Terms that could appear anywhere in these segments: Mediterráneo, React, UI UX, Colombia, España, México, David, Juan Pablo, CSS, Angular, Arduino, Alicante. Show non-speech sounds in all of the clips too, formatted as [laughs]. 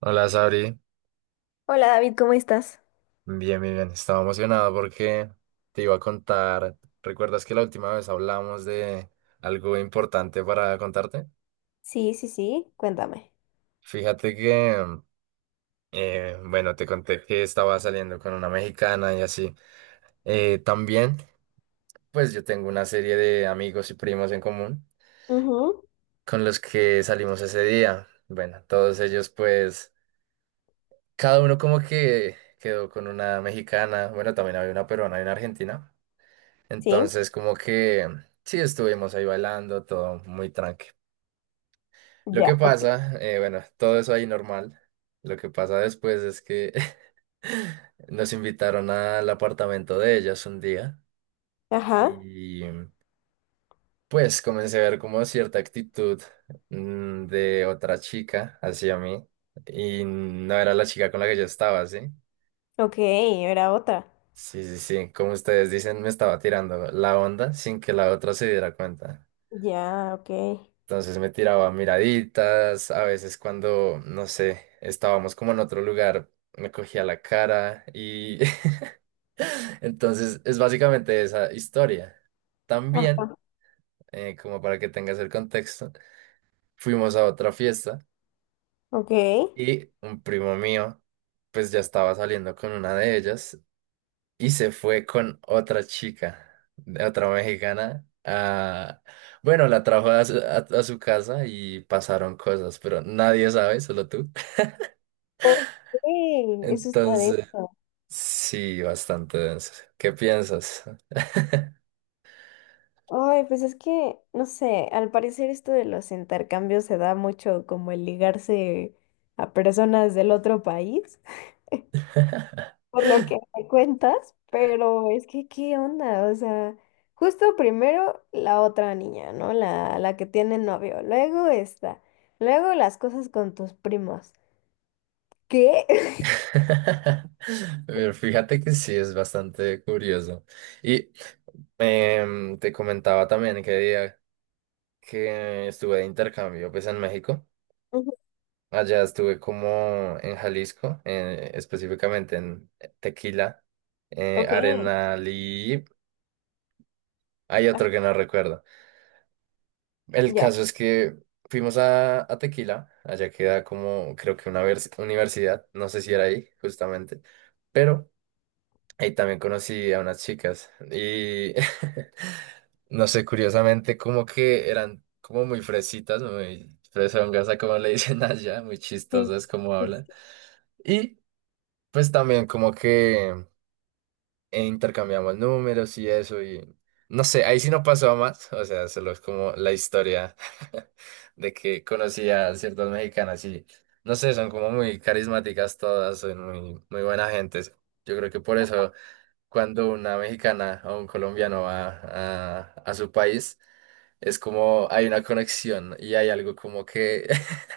Hola, Sabri. Hola David, ¿cómo estás? Bien, bien, bien. Estaba emocionado porque te iba a contar. ¿Recuerdas que la última vez hablamos de algo importante para contarte? Sí, sí, sí, cuéntame. Fíjate que, bueno, te conté que estaba saliendo con una mexicana y así. También, pues yo tengo una serie de amigos y primos en común Ujú. con los que salimos ese día. Bueno, todos ellos, pues, cada uno como que quedó con una mexicana. Bueno, también había una peruana y una argentina. Sí. Entonces, como que sí estuvimos ahí bailando, todo muy tranqui. Lo Ya, que ok. pasa, bueno, todo eso ahí normal. Lo que pasa después es que [laughs] nos invitaron al apartamento de ellas un día Ajá. y pues comencé a ver como cierta actitud de otra chica hacia mí y no era la chica con la que yo estaba, ¿sí? Ok, era otra. Sí, sí, sí, como ustedes dicen, me estaba tirando la onda sin que la otra se diera cuenta. Ya, ok. Entonces me tiraba miraditas, a veces cuando, no sé, estábamos como en otro lugar, me cogía la cara y [laughs] entonces es básicamente esa historia. También, Ajá, como para que tengas el contexto, fuimos a otra fiesta ok. y un primo mío, pues ya estaba saliendo con una de ellas y se fue con otra chica, de otra mexicana. Bueno, la trajo a su casa y pasaron cosas, pero nadie sabe, solo tú. [laughs] Ok, eso está Entonces, denso. sí, bastante denso. ¿Qué piensas? Ay, pues es que, no sé, al parecer esto de los intercambios se da mucho como el ligarse a personas del otro país. Por lo que me cuentas, pero es que, ¿qué onda? O sea, justo primero la otra niña, ¿no? La que tiene novio, luego esta, luego las cosas con tus primos. ¿Qué? [laughs] [laughs] Pero fíjate que sí, es bastante curioso. Y te comentaba también que día que estuve de intercambio, pues en México. Ujú. Allá estuve como en Jalisco, específicamente en Tequila, Ok, Arenal y hay otro que no recuerdo. El ya, caso es que fuimos a Tequila, allá queda como creo que universidad, no sé si era ahí justamente, pero ahí también conocí a unas chicas y [laughs] no sé, curiosamente como que eran como muy fresitas, muy fresongas, a como le dicen allá, muy sí, chistosas como sí, hablan. sí, Y pues también como que intercambiamos números y eso y no sé, ahí sí no pasó a más, o sea, solo es como la historia [laughs] de que conocí a ciertas mexicanas y no sé, son como muy carismáticas todas, son muy, muy buena gente. Yo creo que por eso cuando una mexicana o un colombiano va a su país, es como hay una conexión y hay algo como que [laughs]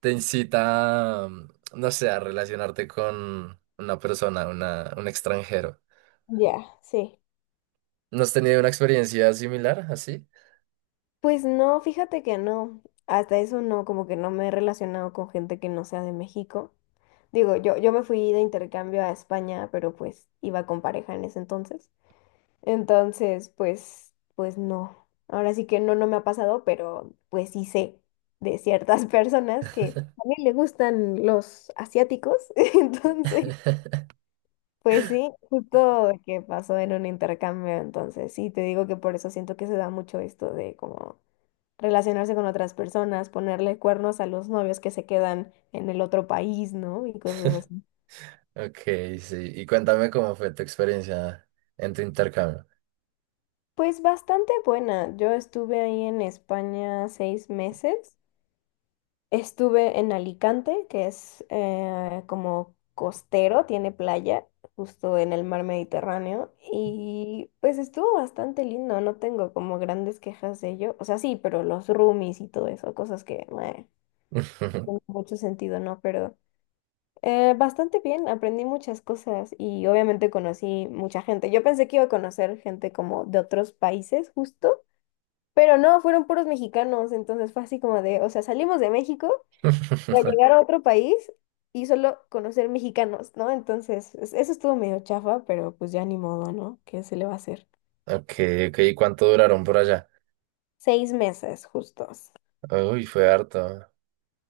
te incita, no sé, a relacionarte con una persona, un extranjero. ya, sí. ¿No has tenido una experiencia similar así? Pues no, fíjate que no, hasta eso no, como que no me he relacionado con gente que no sea de México. Digo, yo me fui de intercambio a España, pero pues iba con pareja en ese entonces. Entonces, pues, no. Ahora sí que no, no me ha pasado, pero pues sí sé de ciertas [laughs] personas que también le gustan los asiáticos. [laughs] Entonces, [laughs] pues sí, justo que pasó en un intercambio. Entonces, sí, te digo que por eso siento que se da mucho esto de como relacionarse con otras personas, ponerle cuernos a los novios que se quedan en el otro país, ¿no? Y cosas así. Ok, sí. Y cuéntame cómo fue tu experiencia en tu intercambio. Pues bastante buena. Yo estuve ahí en España 6 meses. Estuve en Alicante, que es como costero, tiene playa, justo en el mar Mediterráneo, y pues estuvo bastante lindo, no tengo como grandes quejas de ello, o sea, sí, pero los roomies y todo eso, cosas que meh, no tienen [laughs] mucho sentido, ¿no? Pero bastante bien, aprendí muchas cosas y obviamente conocí mucha gente. Yo pensé que iba a conocer gente como de otros países, justo. Pero no, fueron puros mexicanos, entonces fue así como de, o sea, salimos de México para llegar a otro país y solo conocer mexicanos, ¿no? Entonces, es- eso estuvo medio chafa, pero pues ya ni modo, ¿no? ¿Qué se le va a hacer? Ok, ok. ¿Y cuánto duraron por allá? 6 meses justos. Uy, fue harto.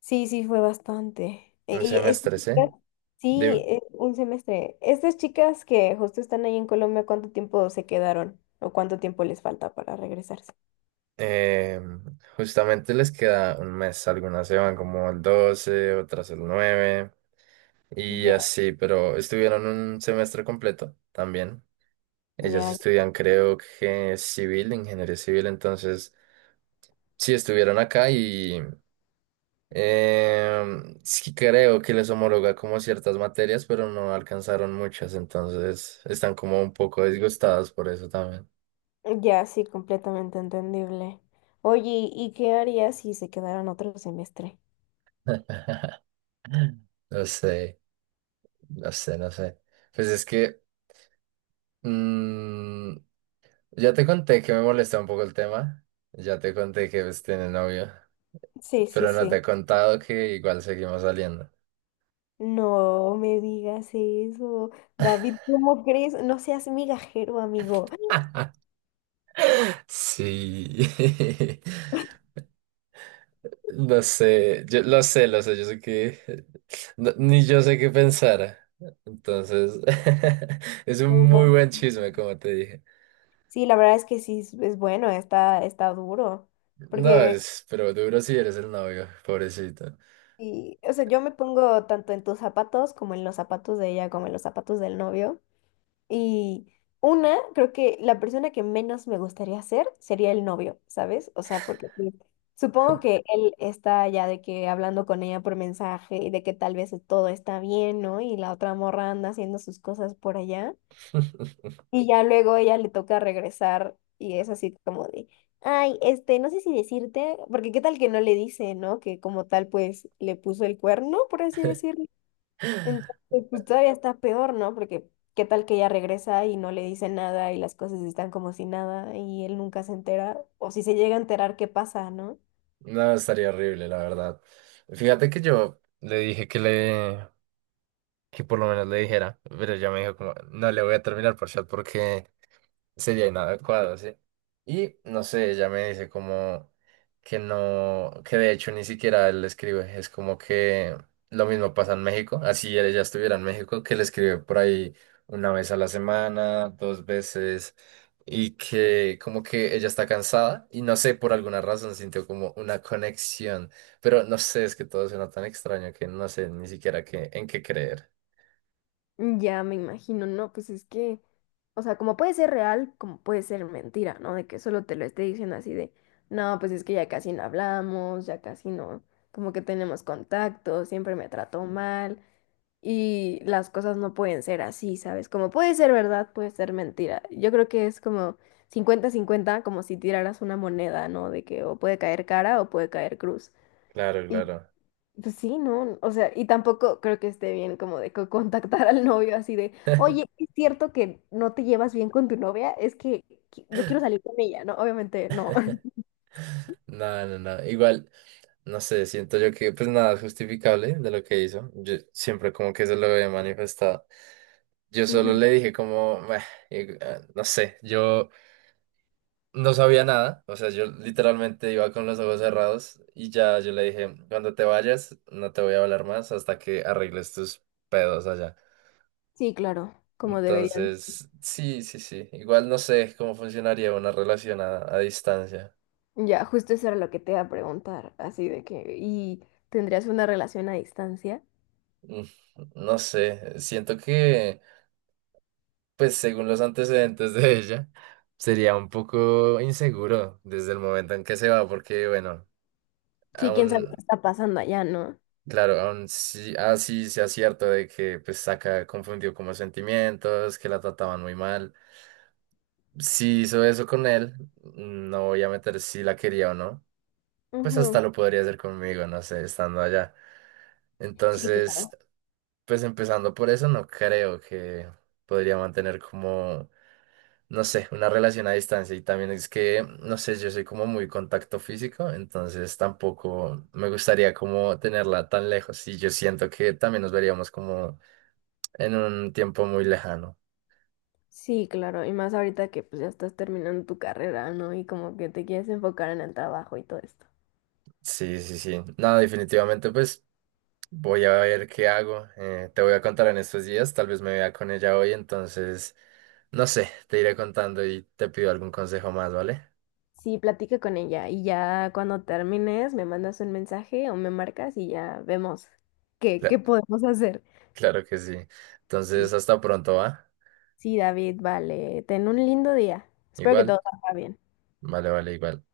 Sí, sí, fue bastante. Un Y estas semestre, ¿sí? chicas, sí, Dim- un semestre. Estas chicas que justo están ahí en Colombia, ¿cuánto tiempo se quedaron? ¿O cuánto tiempo les falta para regresarse? eh, Justamente les queda un mes. Algunas se van como el 12, otras el 9. Y Ya, así, pero estuvieron un semestre completo también. Ellas ya, estudian, creo que civil, ingeniería civil, entonces sí estuvieron acá y sí creo que les homologa como ciertas materias, pero no alcanzaron muchas, entonces están como un poco disgustadas por eso también. ya, sí, completamente entendible. Oye, ¿y qué harías si se quedaran otro semestre? [laughs] No sé, no sé, no sé. Pues es que mm, ya te conté que me molesta un poco el tema. Ya te conté que pues tiene novio. Sí, sí, Pero no te sí. he contado que igual seguimos saliendo. No me digas eso. David, ¿cómo crees? No seas migajero, amigo. [laughs] Sí. [laughs] Lo sé, yo sé que ni yo sé qué pensar. Entonces, [laughs] es un Me muy imag- buen chisme, como te dije. Sí, la verdad es que sí, es bueno, está, está duro. No, Porque, es, pero duro si eres el novio, pobrecito. y, o sea, yo me pongo tanto en tus zapatos como en los zapatos de ella, como en los zapatos del novio. Y una, creo que la persona que menos me gustaría ser sería el novio, ¿sabes? O sea, porque sí, supongo que él está ya de que hablando con ella por mensaje y de que tal vez todo está bien, ¿no? Y la otra morra anda haciendo sus cosas por allá. [laughs] Y ya luego ella le toca regresar y es así como de, ay, este, no sé si decirte, porque qué tal que no le dice, ¿no? Que como tal, pues le puso el cuerno, por así decirlo. Entonces, pues todavía está peor, ¿no? Porque qué tal que ella regresa y no le dice nada y las cosas están como si nada y él nunca se entera, o si se llega a enterar, ¿qué pasa, no? No, estaría horrible, la verdad. Fíjate que yo le dije que le, que por lo menos le dijera, pero ella me dijo como, no le voy a terminar por chat porque sería inadecuado, ¿sí? Y no sé, ella me dice como que no, que de hecho ni siquiera él le escribe, es como que lo mismo pasa en México, así ella estuviera en México, que le escribe por ahí una vez a la semana, dos veces, y que como que ella está cansada y no sé, por alguna razón sintió como una conexión, pero no sé, es que todo suena tan extraño que no sé ni siquiera qué, en qué creer. Ya me imagino, no, pues es que, o sea, como puede ser real, como puede ser mentira, ¿no? De que solo te lo esté diciendo así de, no, pues es que ya casi no hablamos, ya casi no, como que tenemos contacto, siempre me trató mal. Y las cosas no pueden ser así, ¿sabes? Como puede ser verdad, puede ser mentira. Yo creo que es como cincuenta-cincuenta como si tiraras una moneda, ¿no? De que o puede caer cara o puede caer cruz. Claro, Y claro. pues sí, ¿no? O sea, y tampoco creo que esté bien como de co- contactar al novio así de, oye, [laughs] ¿es cierto que no te llevas bien con tu novia? Es que qui- yo quiero salir con ella, ¿no? Obviamente no. [laughs] No, no, no. Igual. No sé, siento yo que pues nada es justificable de lo que hizo. Yo siempre como que se lo he manifestado. Yo Ujú. solo le dije como, "Meh", y, ah, no sé, yo no sabía nada. O sea, yo literalmente iba con los ojos cerrados y ya yo le dije, cuando te vayas, no te voy a hablar más hasta que arregles tus pedos allá. Sí, claro, como deberían. Entonces, sí, sí, sí. Igual no sé cómo funcionaría una relación a distancia. Ya, justo eso era lo que te iba a preguntar, así de que, ¿y tendrías una relación a distancia? Mm, No sé, siento que. Pues según los antecedentes de ella, sería un poco inseguro desde el momento en que se va, porque bueno, Sí, quién sabe qué aún, está pasando allá, ¿no? claro, aún sí, así sea cierto de que pues Saka confundió como sentimientos, que la trataban muy mal. Si hizo eso con él, no voy a meter si la quería o no, pues hasta Ujú. lo podría hacer conmigo, no sé, estando allá. Sí, Entonces, claro. pues empezando por eso, no creo que podría mantener como no sé, una relación a distancia. Y también es que, no sé, yo soy como muy contacto físico, entonces tampoco me gustaría como tenerla tan lejos. Y yo siento que también nos veríamos como en un tiempo muy lejano. Sí, claro, y más ahorita que pues ya estás terminando tu carrera, ¿no? Y como que te quieres enfocar en el trabajo y todo esto. Sí, sí, sí. No, definitivamente, pues voy a ver qué hago. Te voy a contar en estos días, tal vez me vea con ella hoy, entonces, no sé, te iré contando y te pido algún consejo más, ¿vale? Sí, platica con ella y ya cuando termines me mandas un mensaje o me marcas y ya vemos qué, Cla- qué podemos hacer. claro que sí. Mm. Entonces, hasta pronto, ¿va? Sí, David, vale, ten un lindo día. Espero que Igual. todo salga bien. Vale, vale, igual.